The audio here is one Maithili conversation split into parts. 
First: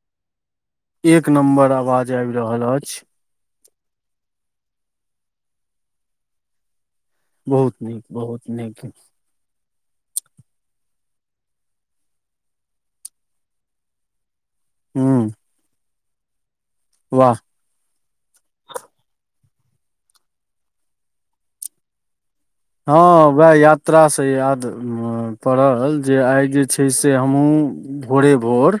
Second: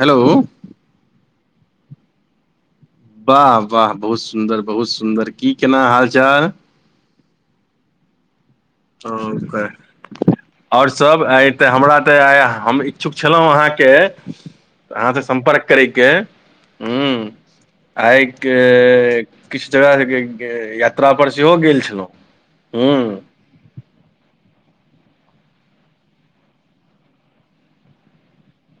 हेलो एक नम्बर आवाज आबि रहल अछि। वाह वाह बहुत सुन्दर बहुत सुन्दर की केना हाल चाल? बहुत नीक बहुत नीक। ओ के आओर सब आय ते हमरा तऽ हम इच्छुक छलौं अहाँके अहाँ से हूँ सम्पर्क करैके वाह आइके किछु जगह यात्रा पर सेहो गेल छलौं हँ वैह यात त्रा से याद पड़ल जे आइ जे छै से हमहुँ भोरे-भोर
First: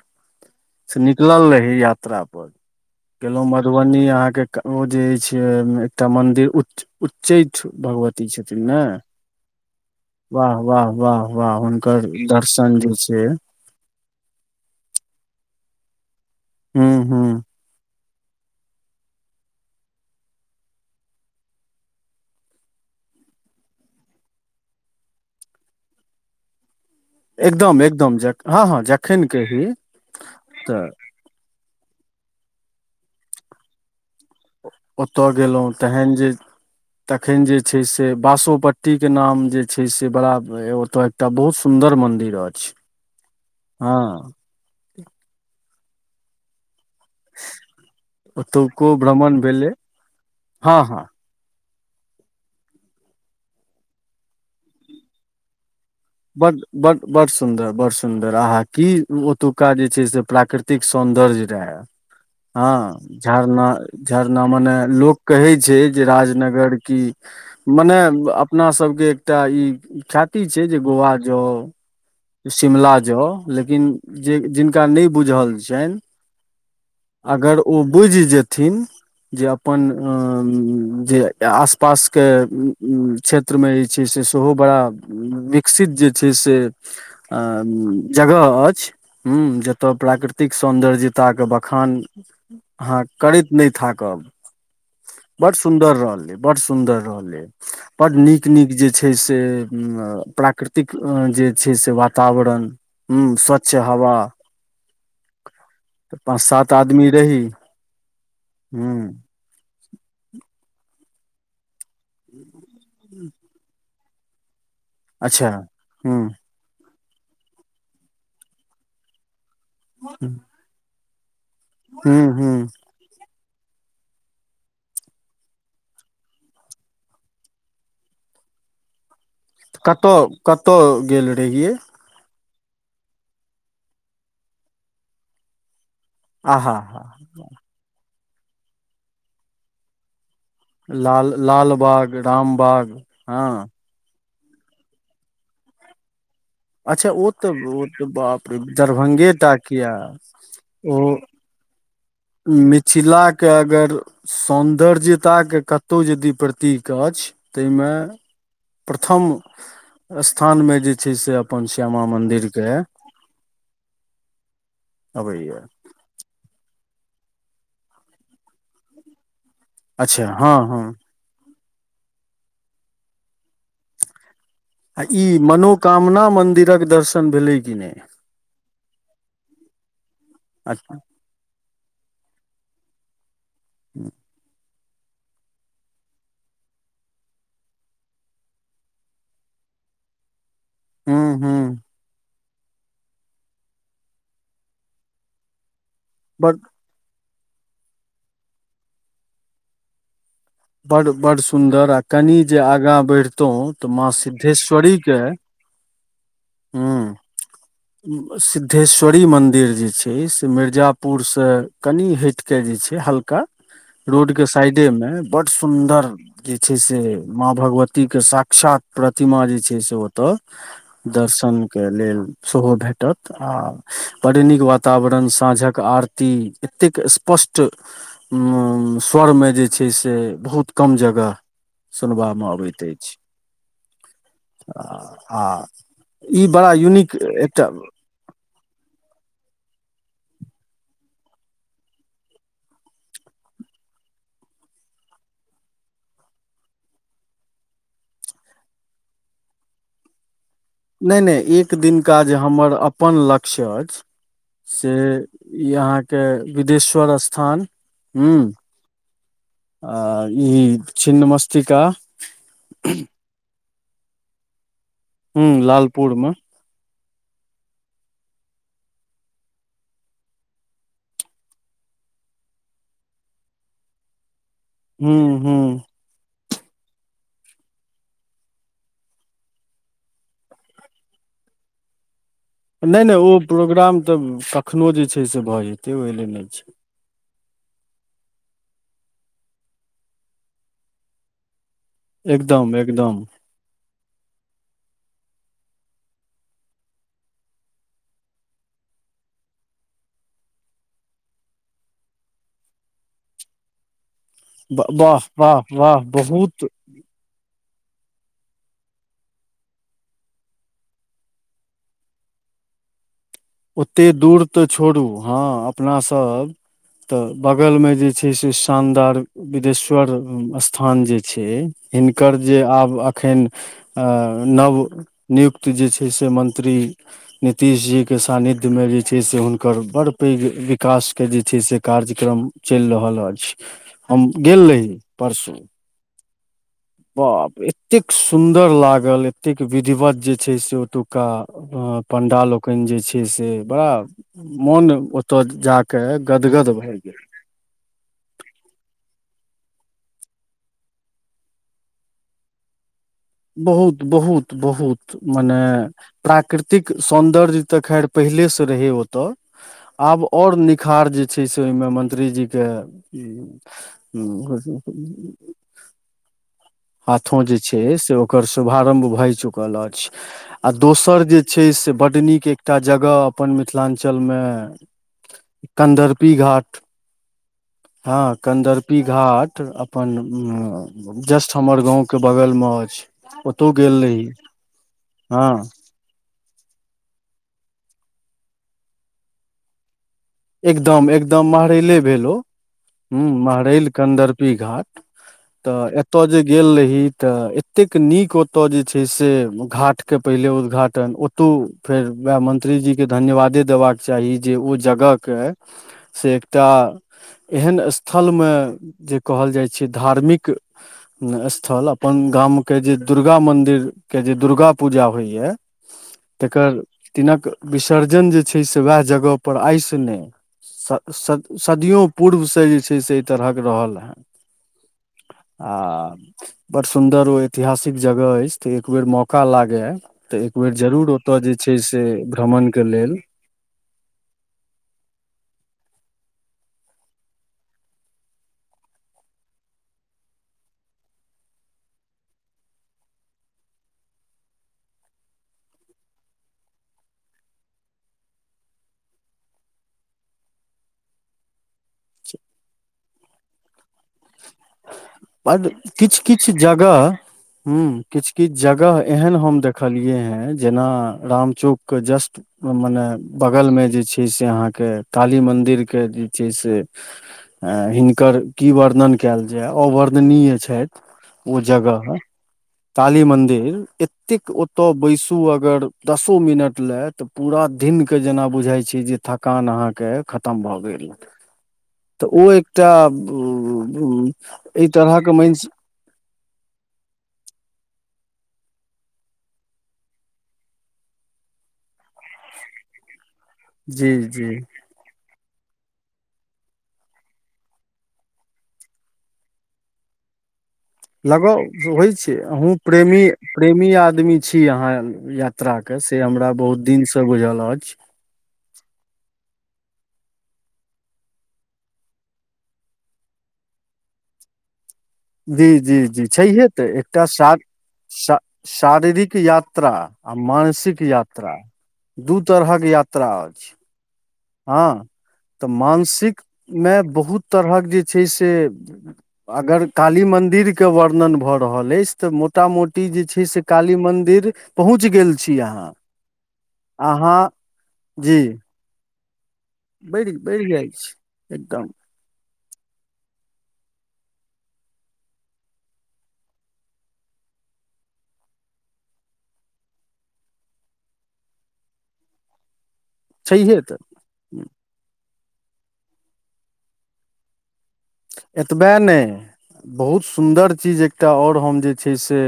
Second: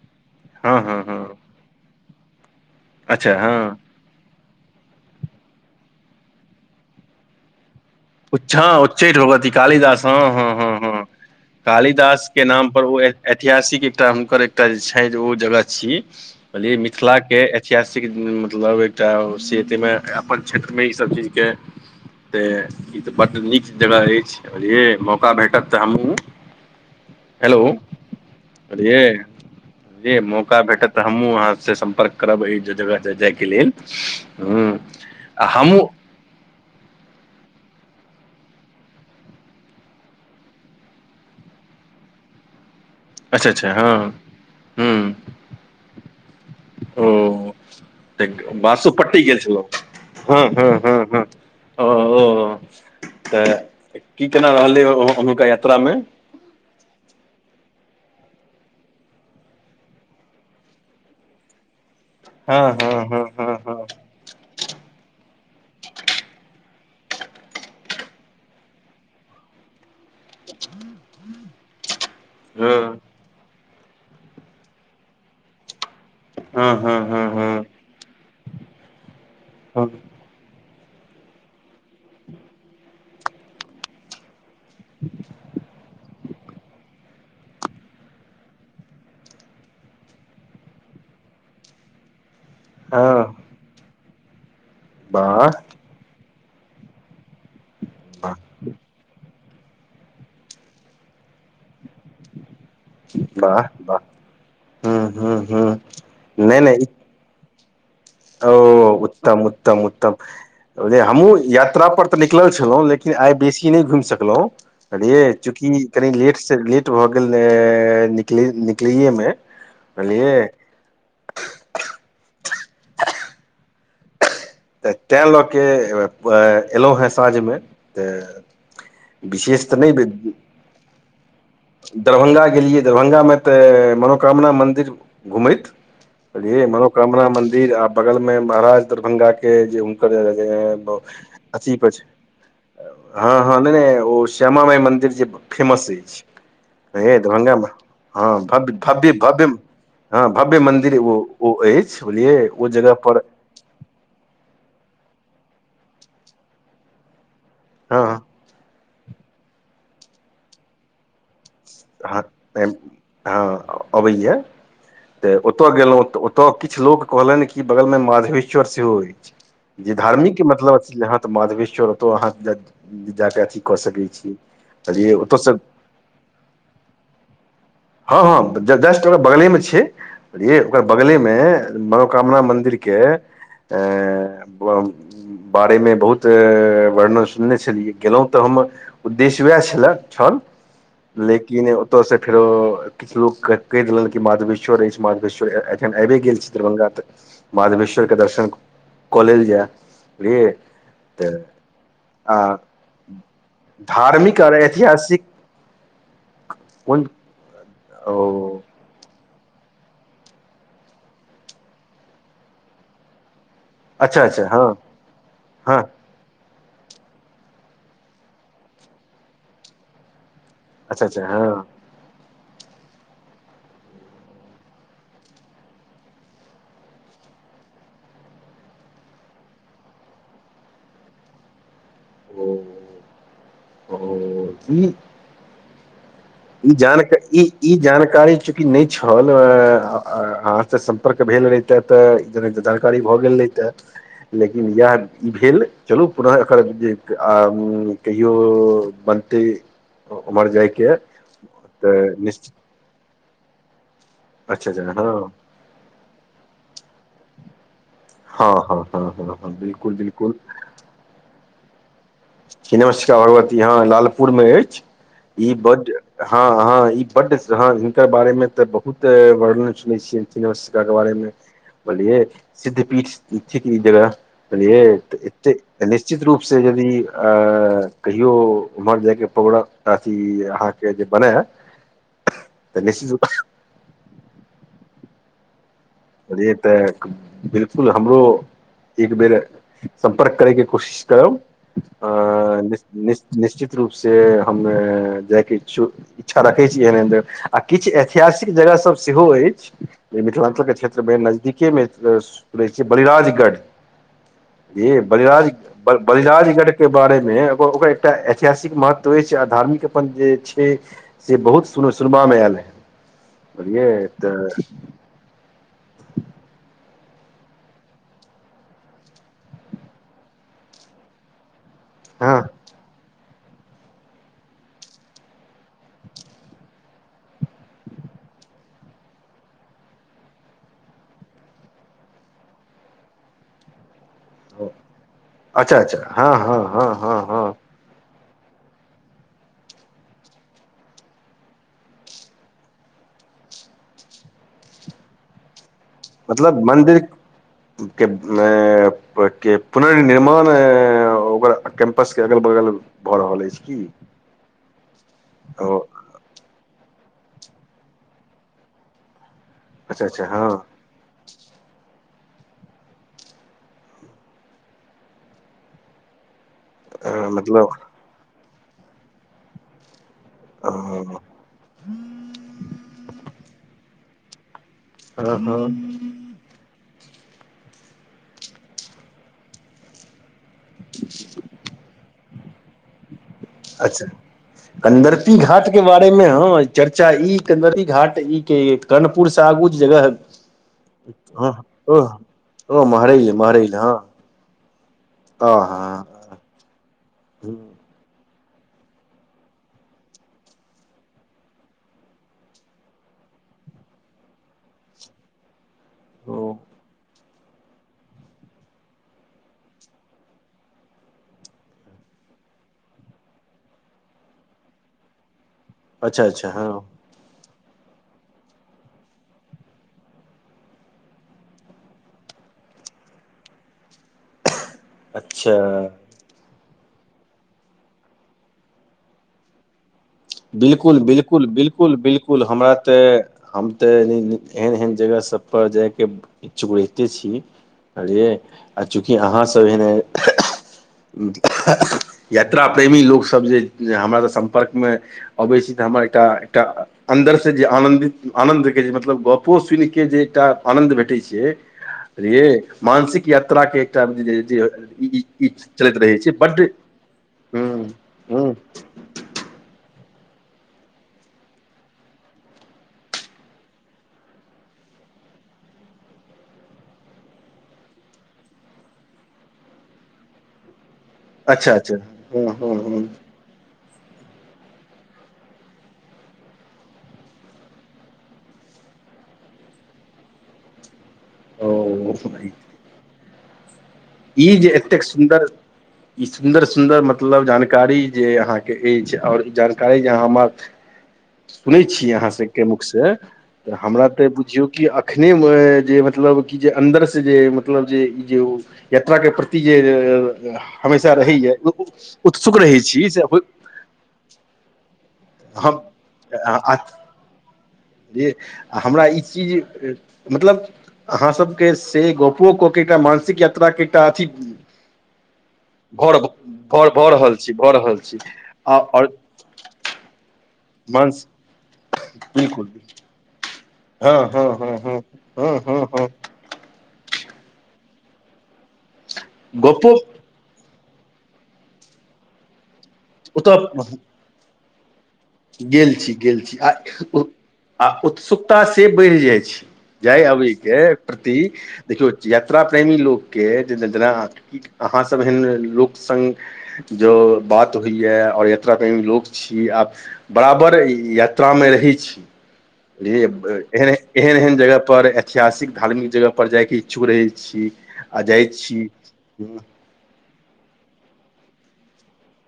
हँ से हँ हँ निकलल रही यात्रा पर। अच्छा गेलौं हँ मधुबनी अहाँके ओ जे छै एकटा मंदिर उच उच्चैठ भगवत उचछा हँ उच्चैठ भगवती कालिदास हँ वाह हँ हँ वाह हँ वाह वाह हुनकर कालिदास के नाम दर्शन पर जे ओ एक छै ऐतिहासिक एकटा हुनकर एकटा जे छैन जे ओ जगह छी बल हूँ मिथिला हूँ के छियासि के दिन मे मतलब एकटा से तामे अपन क्षेत्रमे ईसब चीजके ते ई तऽ बड्ड नीक जगह अछि बझलिये मौका भेटत तऽ हमहु हेलो एकदम एकदम हँ हँ झलियै जखन कही जे मौका भेटतऽ तऽ हमहुं आहाँ सए समर्क करब अई जगह जाइके लेल। हूँ आ ओतय गेलहुँ हमहूँ तेहन जे तखन जे छै से बासोपट्टीके नाम जे छै से बड़ा ओतऽ एकटा बहुत सुन्दर मंदिर अछि। अच्छा अच्छा हँ हूँ। ओ तऽ ओतुको बांसोपट्टी गेल भ्रमण छलौं भेलै हँ हँ हँ ह। ओ ओ तऽ की केना रहलै हुॅंनका यात्रा मे बड बड बड़ सुन्दर बड़ सुन्दर आहा की ओतुका जे छै से प्राकृतिक एतेक सौंन्दर्य रहऽ हँ झरना झरना मने लोक कहै छै जे राजनगर की मने अपना सबके एकटा ई ख्याति छै जे गोआ जाउ हँ शिमला जाउ लेकिन जे जिनका नै बुझल छनि हँ हँ हँ अगर हँ ओ बुझि जेथिन जे अपन आं जे आस पास के उ उ क्षेत्रमे जे छै से सेहो बड़ा विकसित जे छै से अ जगह अछ ह् जतय प्राकृतिक सौन्दर्यताके बखान अहाँ हँ करैत नहि थाकब वाह बड सुन्दर रहले बड़ सुन्दर रहलै बड वाह नीक नीक जे छै से प्रा प्र प्राकृतिक जे छै से वाक तावरण हुं वाह स्वच्छ वाह हवा हूँ हूँ हूँ पाँच नहि सात नहि आदमी देही ओ उत्तम उत्तम उत्तम ओजे हमहुँ या यात्रा पर तऽ निकलल छलहुँ लेकिन आइ बेसी नहि घुमि सकलहुँ झलियइ अच्छा चूँकि कनि लेट हूँ सँ लेट भऽ गेल निकल निकलैए मे बझलियए हू हू तऽ तैँ लऽ कऽ एलहुँ हेँ साँझमे तऽ विशेष तऽ कतऽ नहि कतहु गेल रहियै दरभंगा गेलियै दरभंगा मे तऽ मनोकामना मन्दिर घुमैत बलै आहा हा मनोकामना मंदिर आ बगल में महाराज दरभंगा के जे हुनकर लाल अची छै लालबाग रामबाग हँ हँ नहि ओ श्यामा माइ मन्दिर जे फेमस अछि अच्छा ह ओ तऽ दरभंगामे ओ तऽ हँ बाप रे भव्य भव्य दरभंगे भव्य टा किया हँ भव्य मन्दिर ओ ओ अछि बुझलियै ओ जगह पर मिथिला के अगर सौन्दर्यताा के कतौ यदि प्रतीक अछ ताहिमे हँ प्रथम स्थानमे जे छै से अपन श्यामा हँ मन्दिरके अबैया तऽ अबैया ओतऽ गेलहुँ तऽ किछु लोक कहलनि कि बगल मे माधवेश्वर सेहो अछि जे अच्छा धार्मिक के हँ मतलब हँ अछि तऽ माधवेश्वर ओतौ अहाँ जाक अथी कऽ सकैत छी आ बुझलियै ई ओतयसँ मनोकामना मंदिरक दर्शन भेले कि नय हँ ह जस्ट ओकर बगले मे छै ओकर बगले मे मे मनोकामना मन्दिर के अ बारेमे बहुत वर्णन सुनने छलियै गेलहुँ तऽ हम उद्देश्य उएह छल छल हूं हूं लेकिन ओतयसँ फेरो किछु लोककेँ कहि देलनि कि माधवेश्वर अछि मधवेश्वर एखन आबिे गेल बड़ छी दरभंगा तऽ माधवेश्वर के दर्शन कऽ लेल जाय बुझलिय बड़ बड़ सुन्दर आ कनि जे आगाँ बढ़ितहुँ तऽ माँ धार्मिक आओर सिद्धेश्वरी के ऐतिहासिक कोन ओ सिद् दोश्वरी मंदिर जे छै से मिर्जापुर से कनि हट के जे छै हल्का अच्छा रोड के अच्छा हँ साइडे में बड हँ सुंन्दर जे छै से माँ भगवती के साक्षात प्रतिमा जे छै से ओ तऽ अच्छा अच्छा हँ दर्शनक के लेल सेहो भेटत आ पड़ नीक वातावरण साँझक आरती एतेक स्पष्ट स्वर मे जे छै से बहुत कम जगह सुनबा मे ओ अबैत अछि ओ आ ई आ ई बड़ा यूनिक जानकऽ ई एकटा ई जानकऽ ी चूकी नहि छलहाँ आहाँ सऽ सम्पर्क भेल रहते तऽ कारी भऽ गेल रहतय लेकिन इएह ई भेल चलू पुनः एकर जे कहियो बनते उमर जायके नहि नहि एक तऽ दिनका जे निश्चित हमर अपन लक्ष्य अछि अच्छा अच्छा से हँ ई अहाँके बिदेश्वर स्थान हूँ हँ हँ हँ हँ हँ बि आ ई छिन्मस्तिका छिन्नमस्तिका भगवती हं लालपुर मे अछि हूँ ई बड्ड लालपुर मे हँ हँ ई बड्ड हँ हिनकर बारे मे तऽ बहुत वर्णन सुुने छियै चिन्िका के बारे मे बुझलिए सिद्ध पीठ छै की जगह हूँ हूँ बुझलिए निश्चित रूप से यदि अ कहियो उमहर जायके पौरोग्राम अथी अहाँके जे बनाय नहि नहि ओ प्रोग्राम तऽ कखनो जे छै से भऽ जेतै ओहि लेल नहि छै [unintelligible] बिल्कुल हमरो एक बेेर सम्पर्क करैके कोशिश करब हं एकदम निश एकदम निश्चि निश्चित रूप से हम जायके इचछुक इच्छा रखैत छी एहन एहन जगह आ किछ ऐतिहासिक जगह सब सेहो अछि जे मिथिलाञ्चल के क्षे सबे नजदीके मे स सूं रहै छै बलिराजगढ़ ऐ वाह बलिराज वाह ग वाह बलिराज बहुत गढ़ के बारे मे गर ओकर एकटा ऐतिहासिक महत्व अछि आ धार्मिक अपन जे छै से बहुत सुन सुनबामे आएल ए ओते दूर तऽ छोरु हँ अपनासभ तऽ बगलमे जे छै से शानदार बिदेश्वर स्थान जे छै हिनकर हँ जे आब अखनि आ नव नियुक्त जे छै से मंत्री नीतिश जीक के सान्निध्य मे जे छै से हुनकर बड़ पैघ विकास के जे छै से कार्यक्रम चलि रहल अछि हम गेल रही परसू अच्छा अच्छा हँ हँ हँ हँ हँ बाप रे एतेक सुन्दर लागल एतेक विधिवत जे छै से ओतुक्का हँ पंडा लोकनि जे छै से बड़ा मोन ओत जा कऽ मतलब मन्दिर के मे के पुनर्निर्माण अऽ ओकरा कैम्पस के अगल बगल भऽ रहल अछि की बहुत बहुत बहुत मने ओ प्राकृतिक सौंन्दर्ज तऽ खैर पहिले सऽ रहै ओतय अच्छा आब अच्छा हँ और नीक खार जे छै से ओइमे मंत्री जी के अ, हाथो जे मतलब छै से ओकर शुभारम्भ भए चुकल अछि आ हँ दोसर जे छै से बड्ड नीक एकटा जगह अपन मिथिलाञ्चलमे हँ हँ पी घाट हं कंदर्पी घाट अपन जस्ट हमर गाँके बगलमे अछि ओतौ गेल अच्छा रही कंदर्पी हँ घाट के बारेमे हँ अं चर्चा ई कंदर्पी घाट ई के कर्णपुर से आगू जेबय एकदम हं एकदम हं महरैले भेल ओ ओ महरै हूँ ये महरै ये महरैल हँ हं त एत जे गेल रही त एतेक नीक ओत जे छै से घाटके पहिले उद्घाटन तू फेर वए मंत्री जी के धन्यवादे देबाक चाही जे ओ जगह के से ओ एकटा एहन स्थलमे जे कहल जाइ छै धार्मिक ने स्थल, अपन गाम के जे दुर्गा मंदिर के जे दुर्गा पूजा होइया अच्छा अच्छा हँ तकर तिनक विसर्जन जे छै से वएह जगह पर आइस ने स स सदियो पूर्व से जे छै से एहि तरहक रहल हेँ आ अच्छा बड़ सुन्दर ओ ऐतिहासिक जगह अछि तऽ एक बेर मौका लागय तऽ एक बेर बिलकुल जरूर ओतय बिलकुल जे छै बिलकुल से बिलकुल भ्रमण हमरा के तऽ लेल हम तऽ एहन एहन जगह सभपर जायके इच चुगड़िते छी भुजालिये आ चूँकि अहाँसभ एने यात्रा प्रेमी लोक सभ जे हमरास सम्पर्क मे अबै छी त हमर एकटा एकटा अन्दरसँ जे आनन्दित आनन्दके जे मतलब गप्पो सुनि क जे एकटा आनन्द भेटैत छै ये मानसिक यात्रा के आब जे जे ई ई बड चलैत रहै छै बड्ड हूँ हुं किछ किछ हूँ जगह एहन हम देख देखलिअइ हें जेना राम चौक के जस्ट मने बगल मे जे छै से अहाँ के काली मन्दिर के जे छै से हिनकर की वर्णन कयल जाय अवर्णनीय छथि ओ अच्छा अच्छा जगह हूँ हूँ हूँ काली मदिर ए एतेक ओतय बैसू अगर दसो मिनट लए तऽ पूरा दिनके जेना बुझाइ छै जे थकान अहाँके खतम भए गेल तऽ ओ एकटा उ ह ई जे एहि एतेक तरहके सुन्दर म ई सुन्दर सुन्दर मतलब जानकारी जे अहाँके अछि आओर ई जानकारी जे अहाँ हमर सुनै छियै अहाँ सबके मुख से तऽ हमरा जी तऽ जी बुझियौ कि एखने जे मतलब कि जे अन्दर से जे मतलब जे ई जे ओ यात्रा के प्रति जे हमेशा रहैय लगाव होइ छै उत्सुक अहूँ रहै छी प्रेमी से प्रेमी आदमी छी अहाँ यात्रा हम के से हमरा बहुत दिन से बुझल अछि जे आ हमरा ई चीज मतलब अहाँ सबके से गपो कऽ के एकटा मानसिक यात्रा के एकटा अथी जी जी भऽ जी छैहे भऽ तऽ भऽ एकटा रहल छी शार भऽ रहल छी आओर शारीरिक याता यात्रा आ मानसिक मांस यात्रा दू बिलकुल तरहक यात्रा होइ अछि हँ हँ हँ हँ तऽ हँ हँ मानसिक मे बहुत तरहक जे छै से अगर गप्पो काली मन्दिर के वर्णन भऽ रहल अछि तऽ मोटा मोटी जे छै से ओतय काली मंदिर पहुँच गेल छी अहाँ गेल छी गेल छी आ अहाँ आ जी उत्सुकताास से बढ़ि जाइ छी जाय बढ़ि अबी बढ़ि के जाइ प्रति छी एकदम देखियौ यात्रा प्रेमी लोकके जे जेना अहाँसभ एहन लोक सांग जो बात होइए आओर यात्रा प्रेमी लोक छी आब बराबर यात्रा मे रहै छी जे छैहे एहन तऽ एहन एहन जगहपर ऐतिहासिक धार्मिक जगहपर जाइके इच्छुक रहै छी आ जाइ छी एतबे ने बहुत सुन्दर चीज एकटा आओर हम जे छै से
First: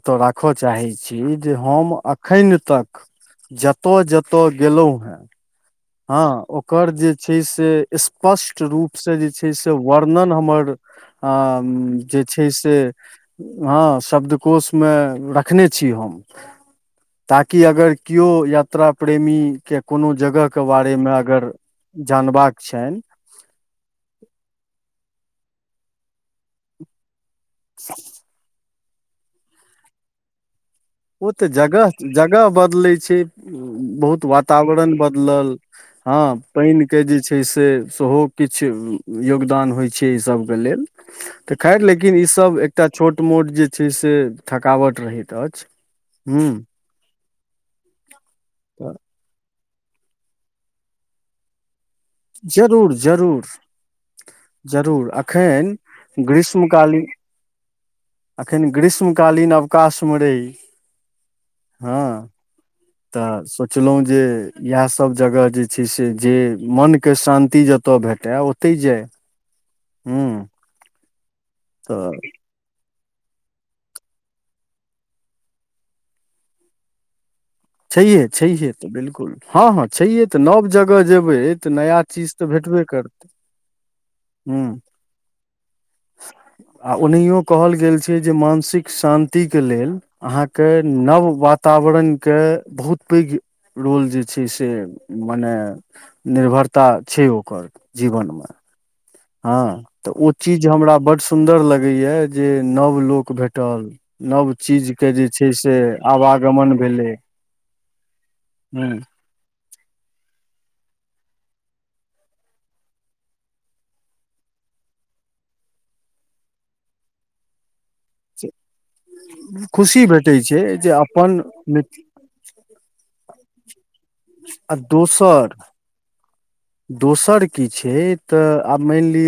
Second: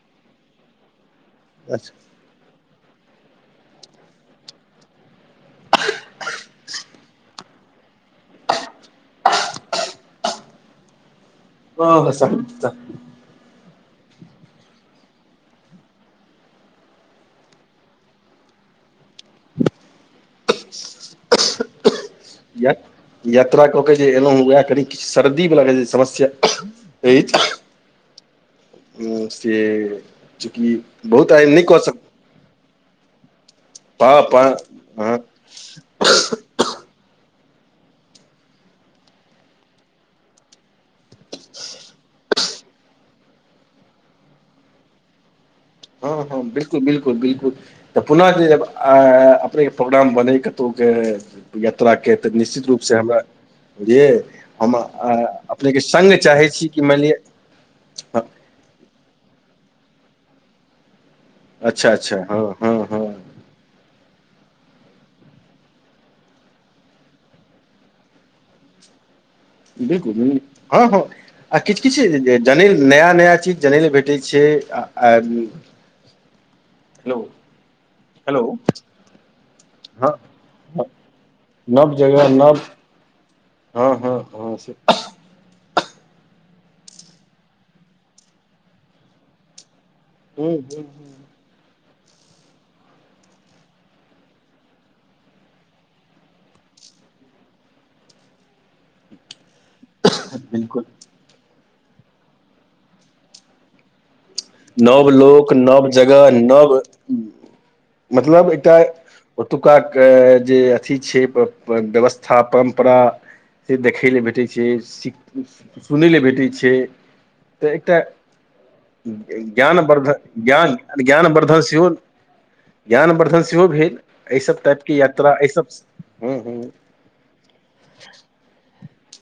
एतय राख चाहै छी जे हम अखन तक जतऽ जतय गेलहुं हेँ हाँ ओकर जे छै से स्पष्ट रूपसँ जे छै से वर्णन हमर हाँ आ जे छै हँ से हाँ शब्दकोशमे रखने छी हम ताकि अगर केओ यात्रा प्रेमी के कोनो जगह के बारेमे अगर जानबाक छनि यात्रा कऽ के जे एलहूँ उएह कनि किछु सर्दी बला के जे समस्या अछि [inaudible] हूँ से चूकि ओ तऽ जगह जगह बदलै छै पा बहुत पा वातावरण हँ बदलल हाँ पानिके जे छै से सेहो किछु योगदान होइ छै एहि सभके लेल तऽ खैर लेकिन ईसभ एकटा छोट मोट जे छै से थकावट रहैत अछि हाँ हाँ हूँ बिल्कुल बिल्कुल बिल्कुल तऽ पुनः जे तऽ ए-अ-आ प्रोग्राम बनै कतहुके यात्राके तऽ निश्चित जरूर रूपसँ हमरा जरूर बुझलियै हम जरूर एखन अ-अपनेके सङ्ग चाहै छी कि मानिलिअ अखन ग्रीष्म कालीन अवकाशमे रहि। अच्छा अच्छा हाँ हाँ हाँ तऽ सोचलहुँ जे इएहसभ जगह जे छै से जे मनके शान्ति जतय भेटय ओ- तै जाय बिल्कुल हूँ हाँ हाँ आ किछ किछ तऽ जे जनै लए नया नया चीज जनैए लए भेटै छै आ-आ हेलो छहिए हेलो छहिए तऽ बिल्कुल हाँ हाँ हँ छैये तऽ नव जगह जेबै तऽ नया चीज तऽ भेटबे करतै हाँ हाँ हाँ हूँ से आ ओनहियो कहल गेल छै जे मानसिक शान्ति के लेल। अहाँके नव वातावरण। के बहुत पैघ रोल जे छै से मने। निर्भरता छै ओकर जीवनमे हाँ तऽ ओ चीज बिलकुल हमरा बड सुन्दर लगैइया जे नव लोक भेटल। नव चीज नव के जे छै लोक से नव जगह नव आवागमन भेलै। मतलब एकटा। हूँ ओतुक्का के जे अथी छै व्यवस्था परम्परा। से देखय लेल भेटैत छै सि-सिख सुनय लाए भेटै छै तऽ एकटा। ज्ञ-ज्ञान खुशी बर्धन भेटै छै ज्ञान जे अपन ज्ञानवर्धन सेहो मित्र ज्ञानवर्द्धन सेहो भेल एहि सभ आ टाइप के यात्रा एहि दोसर सभ हँ हूँ दोसर की छै तऽ आब मान लिए।